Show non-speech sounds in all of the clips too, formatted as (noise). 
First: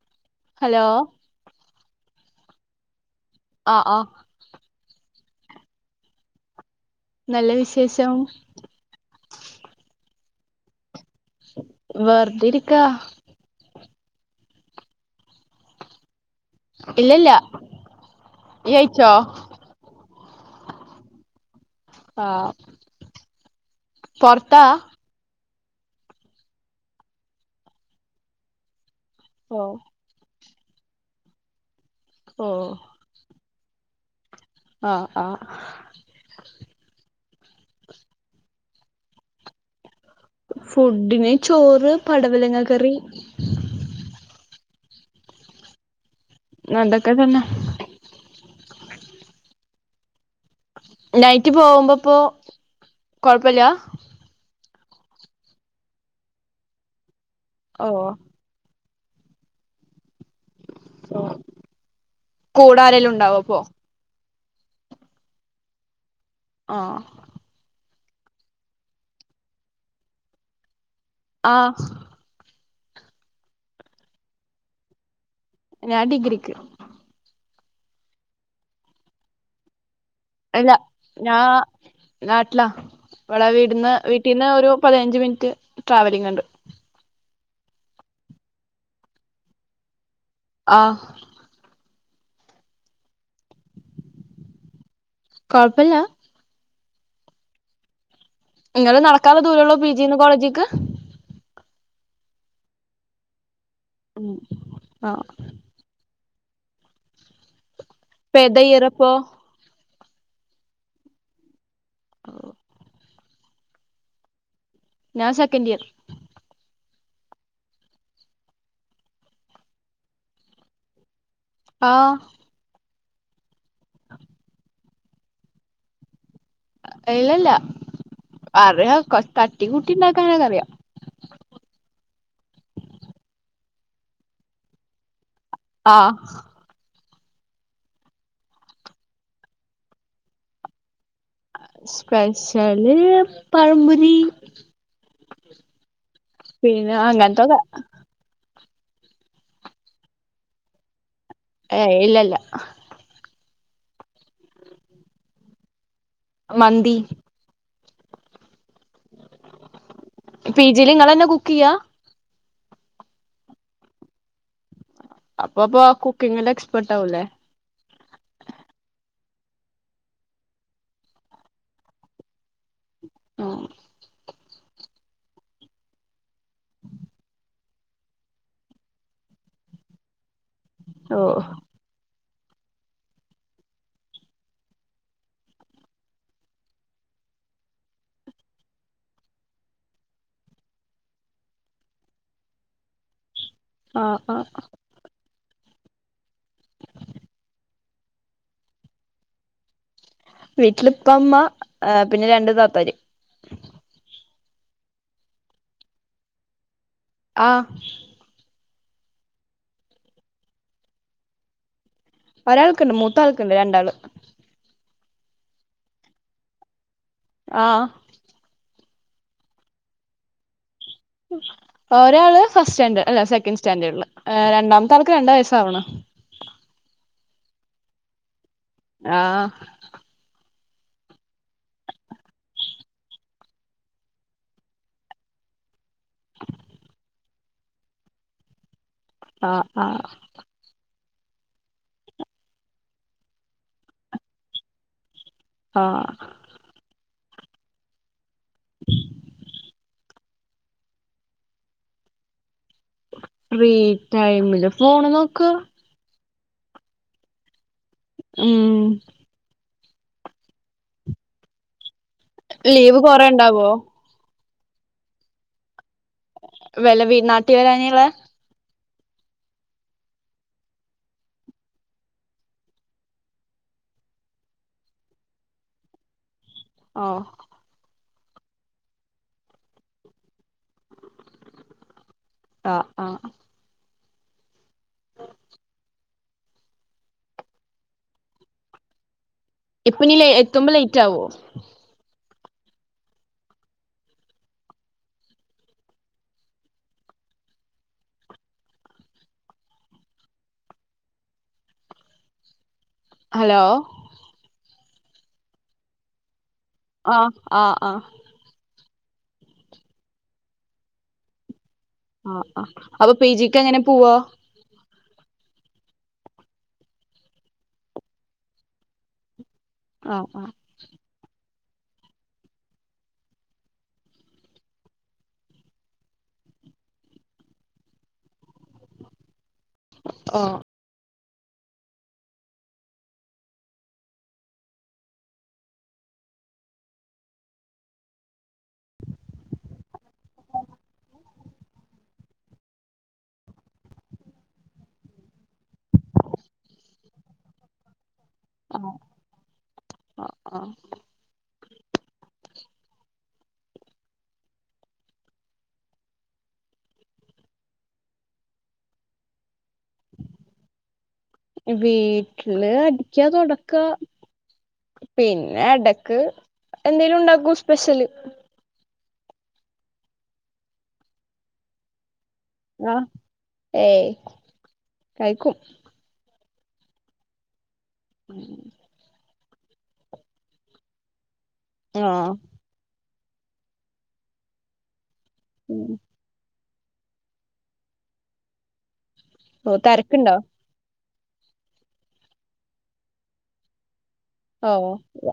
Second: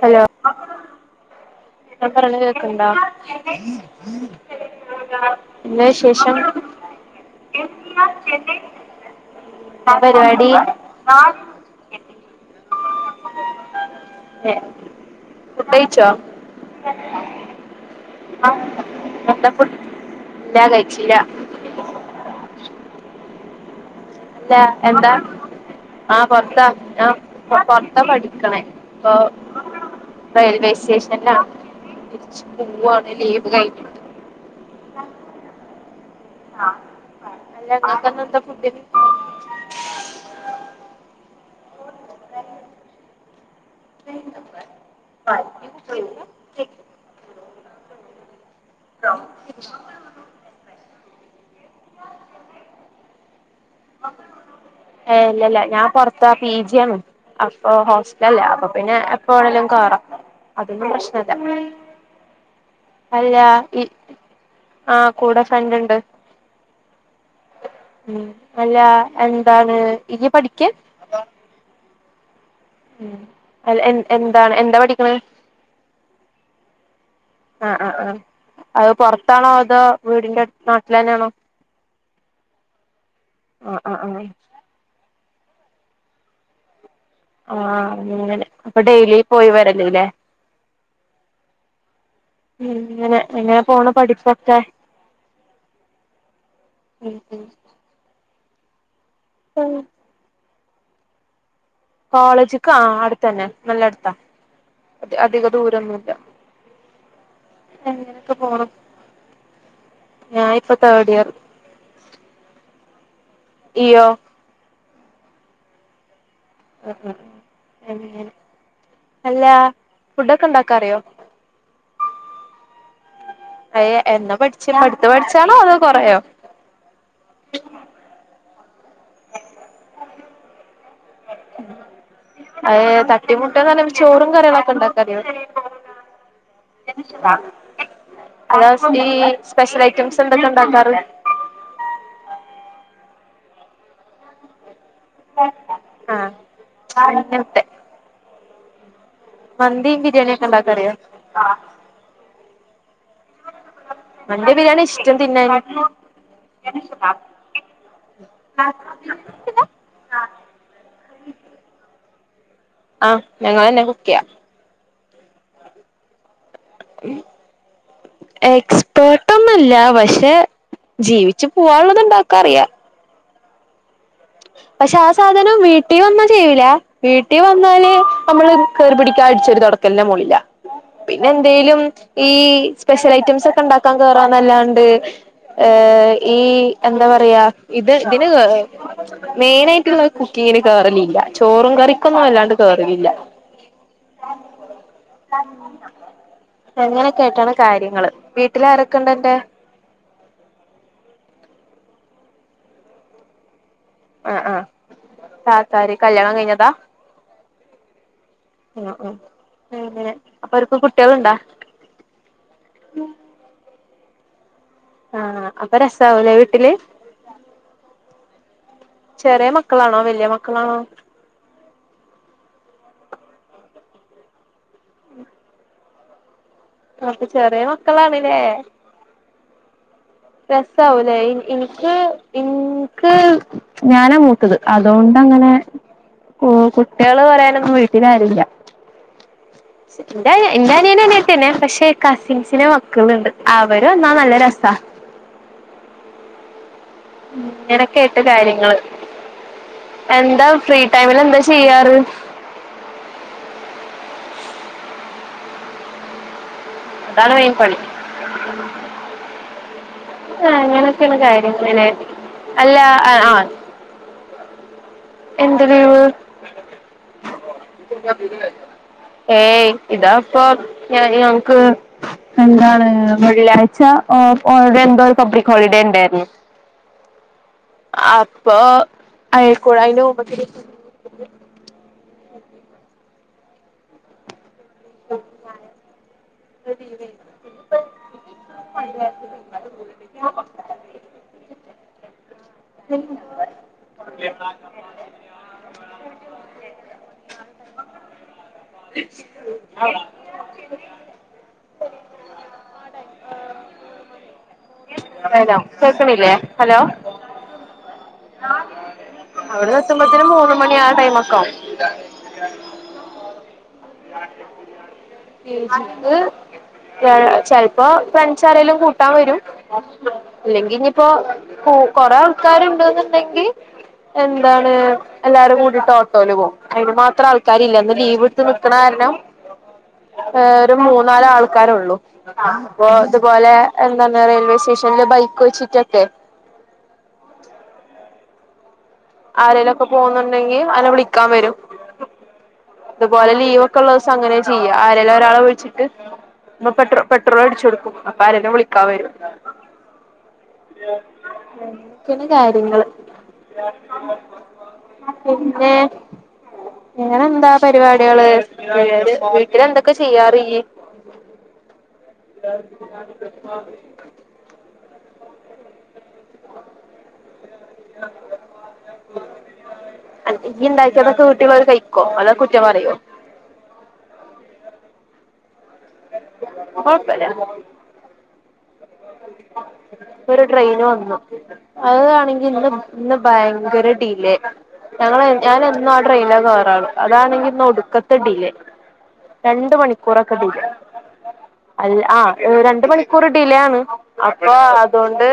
Hello hello ഞാൻ പറയ്ണത് കേൾക്കുന്നുണ്ടോ ആഹ് ആഹ് എന്നാ വിശേഷം നല്ല വിശേഷം എന്താ പരുപാടി വെറുതെ ഇരിക്കാ ഫുഡ് കഴിച്ചോ ഇല്ലല്ല ഇയ്യ് കഴിച്ചോ എന്താ ഫുഡ് ഇല്ല കഴിച്ചില്ല ആഹ് ഇല്ല പൊറത്താ എന്താ ആഹ് പൊറത്താ ആ പൊറത്താ പഠിക്കണേ ഇപ്പ പ്പേ റെയിൽവേ സ്റ്റേഷനല്ലാവാണ് തിരിച്ചു ഓ പോവാണ് ലീവ് കഴിഞ്ഞ് ആഹ് ആഹ് ആഹ് അല്ല ഇങ്ങക്ക് ഇന്ന് എന്താ ഫുഡ്ന് ഫുഡിന് ചോറ് പടവലങ്ങാക്കറി ഇന്ന് അതൊക്കെ തന്നെ നൈറ്റ് പോവുമ്പോ ഇപ്പോ കൊഴപ്പല്ല ഏഹ് ഇല്ലല്ല ഞാൻ പൊറ്ത്താ പി ജി ആണ് അപ്പൊ ഓ ഹോസ്റ്റൽല്ലാ അപ്പം പിന്നെ എപ്പോ വേണേലും കേറാ അതൊന്നും പ്രശ്നല്ല കൂടെ ആരേലും ഉണ്ടാവോ അല്ലാ അപ്പൊ ഈ ആഹ് കൂടെ ഫ്രണ്ട് ഇണ്ട് ആഹ് ഉം അല്ലാ എന്താണ് ഇയ്യ് പഠിക്ക്യാ ആഹ് ഉം അല് എൻ എന്താണ് എന്താ പഠിക്ക്ണെ ഞാൻ ഡിഗ്രിക്ക് ആഹ് ആഹ് ആഹ് അഹ് പൊറത്താണോ അതോ വീടിന്റെ അല്ല നാട്ടിൽ തന്നെയാണോ ഞാൻ നാട്ടിലാ ഇവടെ ആഹ് വീട്ന്ന് ആഹ് ആഹ് വീട്ടീന്ന് ഒരു പതിനഞ്ച് മിനിറ്റ് ട്രാവലിംഗ്ണ്ട് ആഹ് അങ്ങനെ അപ്പൊ ഡെയിലി പോയി വരല്ല്ലേ ആഹ് ഉം ങ്ങനെ എങ്ങനെ പോണ് പഠിപ്പൊക്കെ കൊഴപ്പല്ലാ ഉം ഉം ഇങ്ങള് നടക്കാള്ളെ ഉം ദൂരോള്ളോ പി ജീന്ന് കോളേജ്ക്ക് കോളേജക്കാ ആഹ് അട്ത്തന്നെ നല്ലട്ത്താ ഉം (unintelligible) ആഹ് അധികം ദൂരൊന്നുല്ല എങ്ങനെക്കെ ഇപ്പ ഏതാ പോണം ഇയറിപ്പോ ഞായിപ്പം തേഡ് ഇയർ ഇയ്യോ ഞാ സെക്കന്റിയർ (unintelligible) അല്ലാ ഫുഡൊക്കെ ഇണ്ടാക്കാറിയോ? ആഹ് അയ്യേ എന്നാ പഠിച്ചെ ഇപ്പ അട്ത്ത് പഠിച്ചാണോ അതോ കൊറേയായോ അല്ലല്ല അറിയാ കൊ തട്ടിക്കൂട്ടി ഇണ്ടാക്കാനൊക്കെ അറിയാ അയ്യേ തട്ടിമുട്ട്ന്നർഞ്ഞ ചോറും കറികളൊക്കെ ഇണ്ടാക്കറിയോ? ആഹ് എല്ലാസും ഈ സ്പെഷ്യൽ ഐറ്റംസ് എന്തൊക്കെ ഇണ്ടാക്കാറിം ആഹ് സ്പെഷ്യല് പഴപൊരി ആഹ് പിന്നെ ആഹ് അങ്ങത്തൊക്കെ അങ്ങനത്തെ മന്തിം ബിരിയാണിയൊക്കെ ഇണ്ടാക്കാറിയോ? ആഹ് ഏഹ് ഇല്ലല്ല ആഹ് മന്തിയോ ബരിയാണിയോ ഇഷ്ടം തിന്നാന് മന്തി പി ജീല് ഇങ്ങളന്നെ കുക്കെയ്യാ ആഹ് ഞങ്ങളന്നെ കുക്കെയ്യാ അപ്പൊ ഇപ്പോ കുക്കിങ്ങിന്റെ എക്സ് ഈ എക്സ്പേർട്ടൊന്നല്ല പക്ഷേ ജീവിച്ച് പോവാള്ളത് ഇണ്ടാക്കറിയാ ആഹ് പക്ഷേ ആ സാധനം വീട്ടീ വന്നാ ചെയ്യൂലാ. വീട്ടി വന്നാല് അമ്മള് കേറി പഠിക്കാ അടിച്ചേരി തൊട ക്കന്നെ (unintelligible) പിന്നെ ഓഹ് എന്തേലും ഈ സ്പെഷ്യൽ ഐറ്റംസൊക്കെ ഇണ്ടാക്കാ കേറാന്നല്ലാണ്ട് ഏ ഈ എന്താ പറയാ ഇത് ഇതിന് കേറ മെയിനായിട്ടുള്ള കുക്കിങ്ങിന് കേറിലില്ല ചോറും കറിക്കൊന്നും അല്ലാണ്ട് കേറലില്ല. ആഹ് ആഹ് അങ്ങനൊക്കെ ആയിട്ടാണ് കാര്യങ്ങള് വീട്ടിൽ ആരൊക്കെണ്ട് നിന്റെ വീട്ടിലിപ്പ ഇപ്പ ഉമ്മ പിന്നെ രണ്ടു താത്തര് ആഹ് ആഹ് താത്താര് കല്യാണം കഴിഞ്ഞതാ ആഹ് ഉം ഉം അങ്ങനെ അപ്പൊ അവര്ക്ക് കുട്ടികളോണ്ടോ ഒരാൾക്കുണ്ട് മൂത്താൾക്കുണ്ട് രണ്ടാള് ആഹ് അപ്പൊ രസാവൂല്ലേ വീട്ടില് ആഹ് ചെറിയ മക്കളാണോ വലിയ മക്കളാണോ? ഒരാള് ഫസ്റ്റ് സ്റ്റാൻഡേർഡ് അല്ലെ സെക്കൻഡ് സ്റ്റാൻഡേർഡില് രണ്ടാമത്തെ ആൾക്ക് രണ്ട് വയസ്സാവിണ് അപ്പൊ ചെറിയ മക്കളാണ് ഇല്ലേ ആഹ് രസവാവുലെല്ലേ ഇൻക്ക് ഇൻക്ക് ഞാനാ മൂത്തത് അതുകൊണ്ട് അങ്ങനെ കൂട്ടികള് പറയാനൊന്നും വീട്ടിലാരൂല്ല. ആഹ് ആഹ് എന്റെ അനിയനും അനിയത്തിയും തന്നെ പക്ഷെ കസിൻസിന്റെ മക്കളുണ്ട് അര് വന്നാ നല്ല രസാ (inaudible) ആഹ് ഇങ്ങനൊക്കെ ആട്ട് കാര്യങ്ങള് എന്താ ഫ്രീ ടൈമിൽ എന്താ ചെയ്യാറ് ഫ്രീ ടൈമില് ഫോണ് നോക്കും അതാണ് മെയിൻ പണി ഉം ആഹ് അനൊക്കെയാണ് കാര്യങ്ങള് അല്ല ലീവ് കൊറെ ആഹ് ഉണ്ടാവോ എന്ത് ഗെയിം വില വ നാട്ടി വലാനളെ (unintelligible) ഏയ് ഇതാപ്പൊ ഞ ഞങ്ങക്ക്- എന്താണ് വെള്ളാഴ്ച ഓള്ടെ എന്തോ ഒരു പബ്ലിക് ഹോളിഡേ ഉണ്ടായിരുന്നു ഓഹ് അപ്പൊ അയക്കു (unintelligible) ഴായനക്ക ആഹ് ആഹ് (unintelligible) ഇപ്പ ഇനീ എത്തുമ്പോ ലേറ്റ് ആവുവോ ഉ (inaudible) ആ (unintelligible) (inaudible) ഹലോ ഹലോ കേക്കണില്ലേ ഹലോ ആഹ് ആഹ് ആഹ് അവിടെ എത്തുമ്പത്തേനും മൂന്ന് മണി ആ ടൈം ഒക്കെ ആവും ആഹ് ആഹ് അപ്പൊ പി ജി ക്ക് എങ്ങനെ പോവാ (unintelligible) ചെലപ്പോ ഫ്രണ്ട്സ് ആരെേലും കൂട്ടാൻ വരും ആഹ് ആഹ് അല്ലെങ്ക- ഇപ്പൊ കൊറേ ആൾക്കാര് ഉണ്ടെന്നുണ്ടെങ്കിൽ- എന്താണ് എല്ലാരും കൂടിട്ട് ഓട്ടോയിൽ പോകും അതിന് മാത്രം ആൾക്കാരില്ല അന്ന് ലീവ് എടുത്ത്- കക്കണ കാര (unintelligible) നും ഏ ഒരു മൂന്നാല ആൾക്കാാരള്ളൂ അപ്പൊ ഇതുപോലെ എന്തോന്ന് റെയിൽവേ സ്റ്റേഷനില് ബൈക്ക് വെച്ചിട്ടൊണ്ടെ ആരലൊക്കെ പോകുന്നുണ്ടെങ്കിൽ അവനെ വിളിക്കാൻ വരും അതുപോലെ ലീവ് ഒക്കെ ഉള്ള ദിവസം അങ്ങനെ ചെയ്യാ ആരെലും ഒരാളെ വിൾച്ചിട്ട് പട്രോ പട്രോളട്ച്ചോട്ക്കും അപ്പോ ആരെലും വിളിക്കാന് ആഹ് വരും ആഹ് ആഹ് അങ്ങനെക്കെണ് കാര്യങ്ങള് പിന്നെ പിന്നെന്താ പരിപാടികള് പിന്നെ ന്തൊക്കെ ചെയ്യാറിയ് വീട്ടില് അടിക്കാ തൊടക്കാ പിന്നെ എടക്ക് എന്തെലും ഉണ്ടാക്കും സ്പെഷ്യല് അന് ഇയ്യ് ണ്ടാക്കിയതൊക്കെ വീട്ടാര് കഴിക്കോ അതോ കുറ്റം പറയോ ആഹ് ഏയ് കഴ്ക്കും കൊയപ്പല്യ ഉം ഒരു ട്രെയിന് വന്നു ആഹ് അത്ണെങ്കി ഇന്ന് ഇന്ന് ഭയങ്കര ഡിലേ ഞങ്ങൾ ഞാനെന്നും ഉം ആ ട്രെയിനിനാ ക്കെറാറ് അതാണെങ്കി ഇന്ന് ഒടുക്കത്തെ ഡിലേ ഓ രണ്ട് തിരക്കുണ്ടോ മണിക്കൂറൊക്കെ ഡിലേ അല്ല ആ രണ്ട് മണിക്കൂർ ഡിലേ ആണ് അപ്പൊ ഓ അതൊണ്ട്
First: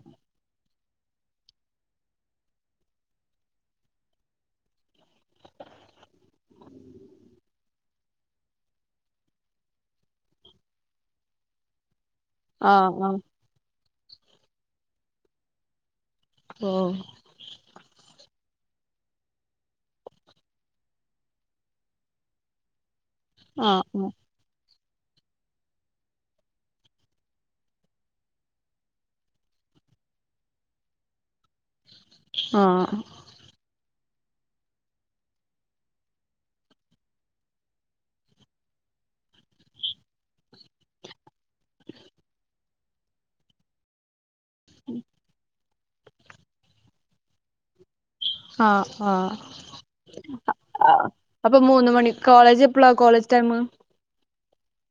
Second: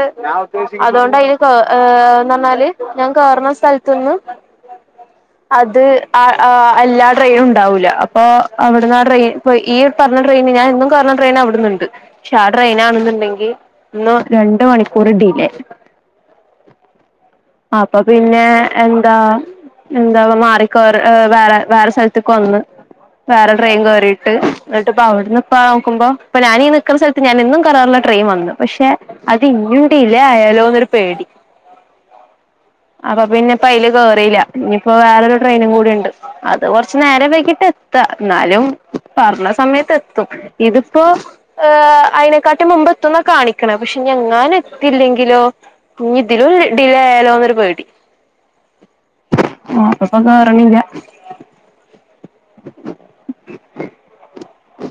അതൊണ്ട് ഈ കോ ന്ന് പറഞ്ഞാല് ഞാൻ കേറുന്ന സ്ഥലത്‌ന്ന് ആഹ് അത് എല്ലാ ട്രെയിനും ഉണ്ടാവൂല അപ്പൊ അവിടുന്ന് ആ ട്രെയിൻ ഇ ഈ പറ ട്രെയിൻ ഞാൻ എന്നും കേറുന്ന ട്രൈൻ അവിടുന്നുണ്ട് പക്ഷെ ആ ട്രെയിൻ ആഹ് ആഹ് ആണുന്നുണ്ടെങ്കിൽ ഇന്ന് രണ്ട് മണിക്കൂറ് ഡിലേ ഓഹ് അപ്പ പിന്നെ എന്താ എന്താ മാറിക്കേറി വേറെ വേറെ സ്ഥൽത്ത്ക്ക് വന്ന് വേറെ ട്രെയിൻ ആഹ് കേറീ ട്ട് എന്നിട്ടിപ്പ അവിടുന്ന് ഇപ്പ നോക്കുമ്പോ ഞാനീ നിൽക്കുന്ന സ്ഥൽത്ത് ഞാനെ ന്നും കേറാറുള്ള ട്രെയ്ൻ വന്നു പക്ഷെ അത് ഇഞ്ഞും ഡിലേ അയാലോന്നൊരു പേടി ആഹ് അപ്പൊ പിന്നെപ്പയില് കേയറീല്ല ഇനിപ്പോ വേറൊരു ട്രെയിനും കൂടിണ്ട് അത് കൊറച്ച് നേരം വൈകീട്ടാ എത്താ ന്നാലും പറഞ്ഞ സമയത്ത് എത്തും ഇതിപ്പോ ഏഹ് അയിനേക്കാട്ടി മുമ്പ് എത്തുന്ന കാണിക്കുന്ന് ക്ക്ണ് പക്ഷെ ഞ്ഞി ങ്ങാനും എത്തില്ലെങ്കിലോ ഇഞ്ഞി ഇതിലും ഡിലേ ആയാലോന്നൊരു പേടി ആഹ് ആഹ് ആഹ് അപ്പൊ കേറണില്ല ആഹ് അപ്പൊ മൂന്ന് മണി കോളജ് എപ്പളാ കോളേജ് ടൈം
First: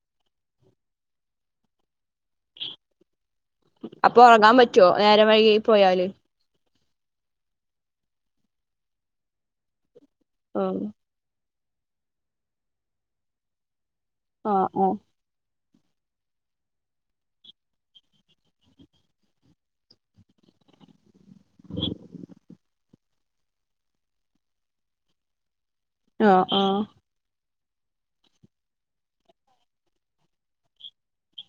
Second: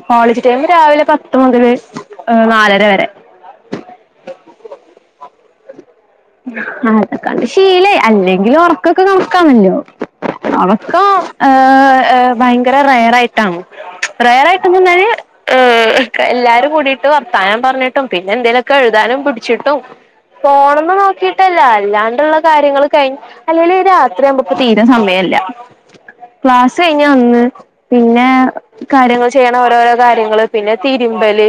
കോളേജ് ടൈം രാവിലെ പത്ത് മുതൽ നാലര വരെ അപ്പൊ ഒറങ്ങാൻ പറ്റോ നേരം വൈകി പോയാല് അതൊക്കണ്ട് ശീലയ് അല്ലെങ്കിലും ഉറക്കൊക്കെ കണക്കാണല്ലോ ആഹ് ഒറക്കോം ഏഹ് ഹ് ഭയങ്കര റയറായിട്ടാണ് റയറായിട്ടെ ആഹ് ന്ന് പറഞ്ഞാ ആഹ് ല് ഏഹ് എല്ലാരും കൂടിട്ട് വർത്താനം പറഞ്ഞിട്ടും പിന്നെ എന്തേലൊക്കെ എഴുതാനും പിടിച്ചിട്ടും ഫോണ് മ്മേ നോക്കി നോക്കിട്ടല്ല അല്ലാണ്ട്ള്ള കാര്യങ്ങൾ കഴിഞ്ഞ് അല്ലെലും ഈ രാത്രിയാവുമ്പോ ഇപ്പോ തീരെ സമയല്ല ആഹ് ക്ലാസ് കഴിഞ്ഞ് വന്ന് പിന്നെ കാര്യങ്ങൾ ചെയ്യണ ഓരോരോ കാര്യങ്ങള് പിന്നെ തിരുമ്പല്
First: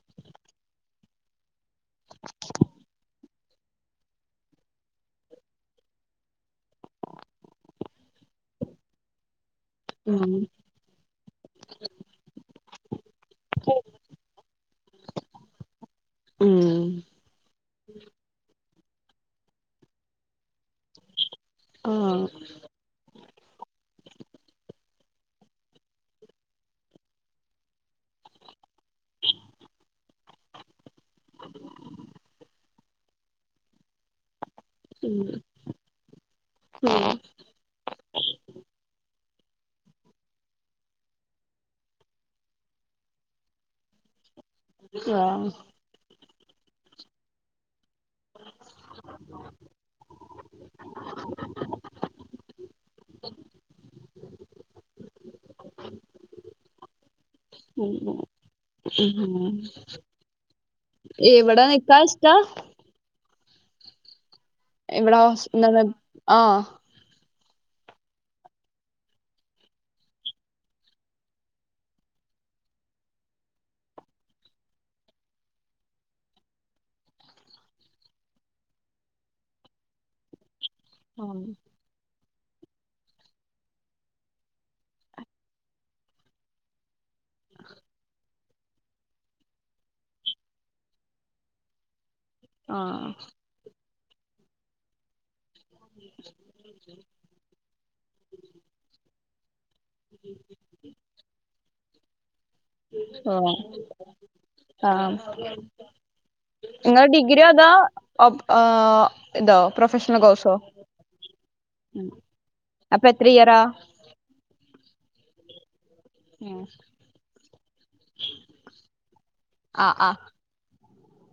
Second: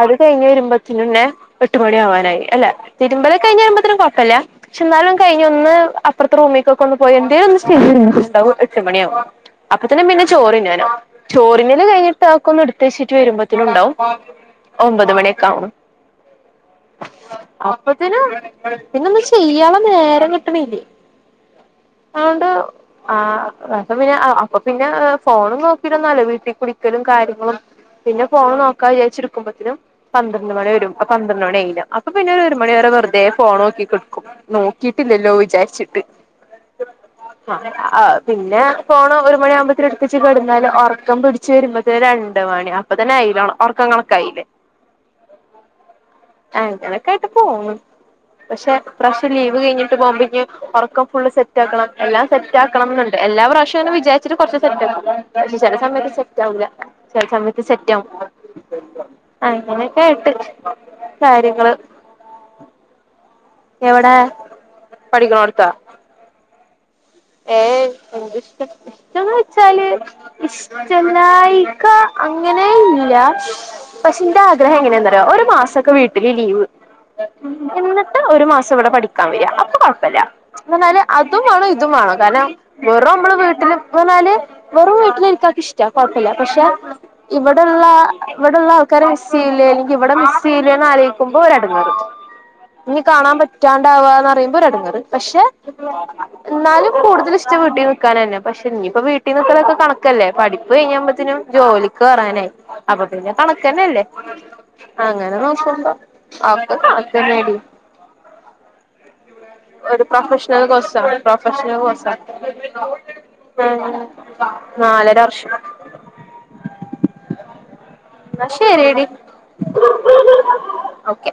അത് കഴിഞ്ഞ് വരുമ്പോത്തിനെന്നെ എട്ട് മണി ആവാനായി അല്ല തിരുമ്പലൊ ക്കെ കഴിഞ്ഞ് വരുമ്പോത്തി ന് കുഴപ്പല്ല ക്ഷെ ന്നാലും കഴിഞ്ഞ് ഒന്ന് അപ്പുറത്തെറൂമ്ക്കൊക്കെ ഒന്ന് പോയി എന്തേന്നു ഇരുന്നിട്ടുണ്ടാവും എട്ടു മണിയാവും അപ്പോത്തിന് പിന്നെ ആഹ് ചോറിന്നാ നാവും ചോറിന്നല് കഴിഞ്ഞിട്ട് അതോക്കെ ഒന്ന് എടുത്തേച്ചിട്ട് വരുമ്പോത്തിന് ഉണ്ടാവും ഒമ്പത് മണിയൊക്കാവും ഉം ഉം അപ്പോ ത്തിനും പിന്ന ഒന്നും ചെയ്യാള്ളെ നേരം കിട്ട്ണില്ലേ ആഹ് അതൊണ്ട് ആ അപ്പ പിന്നെ അപ്പൊ പിന്നെ ഫോണ് നോക്കിരുന്ന് വീട്ടിൽക്ക് വിളിക്കലും കാര്യങ്ങളും പിന്നെ ഫോണ് നോക്കാന്ന് വിചാരിച്ചിരി ക്കുമ്പത്തിനും പന്ത്രണ്ട് മണി വരും പന്ത്രണ്ട് മണി ആയിലേ അപ്പൊ പിന്നെ ഒരു മണിവരെ വെറുതെ ഫോണോക്കി കെടക്കും നോക്കിട്ടില്ലല്ലോ ഉം വിചാരിച്ചിട്ട് ആഹ പിന്നെ ഫോൺ ഒരു മണിയാവുമ്പോ എടുത്ത് കെടന്നാല് ഒ റക്കം പിടിച് ച്ച് വെരുമ്പത്തേ രണ്ട് മണി അപ്പൊ തന്നെ ആയില്ലേ ഉർക്കം കണക്കായില്ലേ സ്വാ അങ്ങനെക്കായിട്ട് പോണ് പക്ഷെ ഇപ്രാവശ്യം ലീവ് കഴിഞ്ഞിട്ട് പോകുമ്പോ ഒറക്കം ഫുള്ള് സെറ്റ് ആക്കണം എല്ലാ സെറ്റാക്കണം ന്നുണ്ട് എല്ലാ പ്രാവശ്യം അങ്ങനെ വിചാരി സ്റ്റിൽ കുറച്ചീസായി സെറ്റ് പക്ഷെ ചില സമയത്ത് സെറ്റ് ആവൂല്ല ചില സമയത്ത് ഉം സെറ്റവും ഉം അങ്ങനെയൊക്കെ ആയിട്ട് കാര്യങ്ങള് കാ എവിടേ ഇവിടെ ഹോസ് ന്ന്താ ആഹ ഏഹ് എന്ത്‌ഷ്ട ന്താന്ന് വെച്ചാല് ഇഷ്ടല്ലായിക അങ്ങനെ ഇല്ല പക്ഷെ ന്റെ ആഗ്രഹം എങ്ങനെയാന്നറോ ഒരു മാസൊക്കെ വീട്ടില് ലീവ് എന്ട്ട് ഒരു മാസം ഇവിടെ പഠിക്കാൻ വരാ അപ്പൊ കൊഴപ്പില്ല എന്തന്നാല് ആഹ് അതുംവാണം ഇതും വാണം കാരണം വെറും നമ്മള് വീട്ടില് പറഞ്ഞാല് വെറും വീട്ടില് ഇരിക്കാന് ക്ക് ഇഷ്ടാ കൊഴപ്പല്ല പക്ഷെ ഇവിടെള്ള ഇവിടെള്ള ആൾക്കാരെ മിസ് ചെയ്യില്ലേ അല്ലെങ്കിൽ ഇവിടെ മിസ് ചെയ്യില്ലേന്ന് ആലോയ് ക്കുമ്പോരെടങ്ങേറ് ഇനി ആഹ് കാണാൻ പറ്റാണ്ടവാന്ന്റിയുമ്പോ രെടങ്ങേറ് പക്ഷെ ന്നാലും കൂടുതൽ ഇഷ്ടംവീട്ടിൽ നിക്കാനന്നെ പക്ഷേ ഇനിയിപ്പ വീട്ടിൽ നിക്കലൊക്കെ കണക്കല്ലേ പഠി. ഇത് കഴിയുമ്പോത്തിനും ജോലിക്കേറാനായി. അപ്പൊ പിന്നെ കണക്കന്നെല്ലേ ആഹ് അങ്ങനെ നോക്കുമ്പോ. ഒക്കെ നിങ്ങള് ഡിഗ്രിയോ കണക്കന്നെടി അതോ ഒപ് ഏഹ് ഇതോ ഒരു കോഴ്സോ പ്രൊഫഷണൽ കോഴ്സാ പ്രൊഫഷണൽ. അപ്പൊ എത്ര ഇയറാ? നാലര വർഷം. മ്മ് ന്ന ശെരി എടീ ആഹ് ആഹ് ഓക്കെ.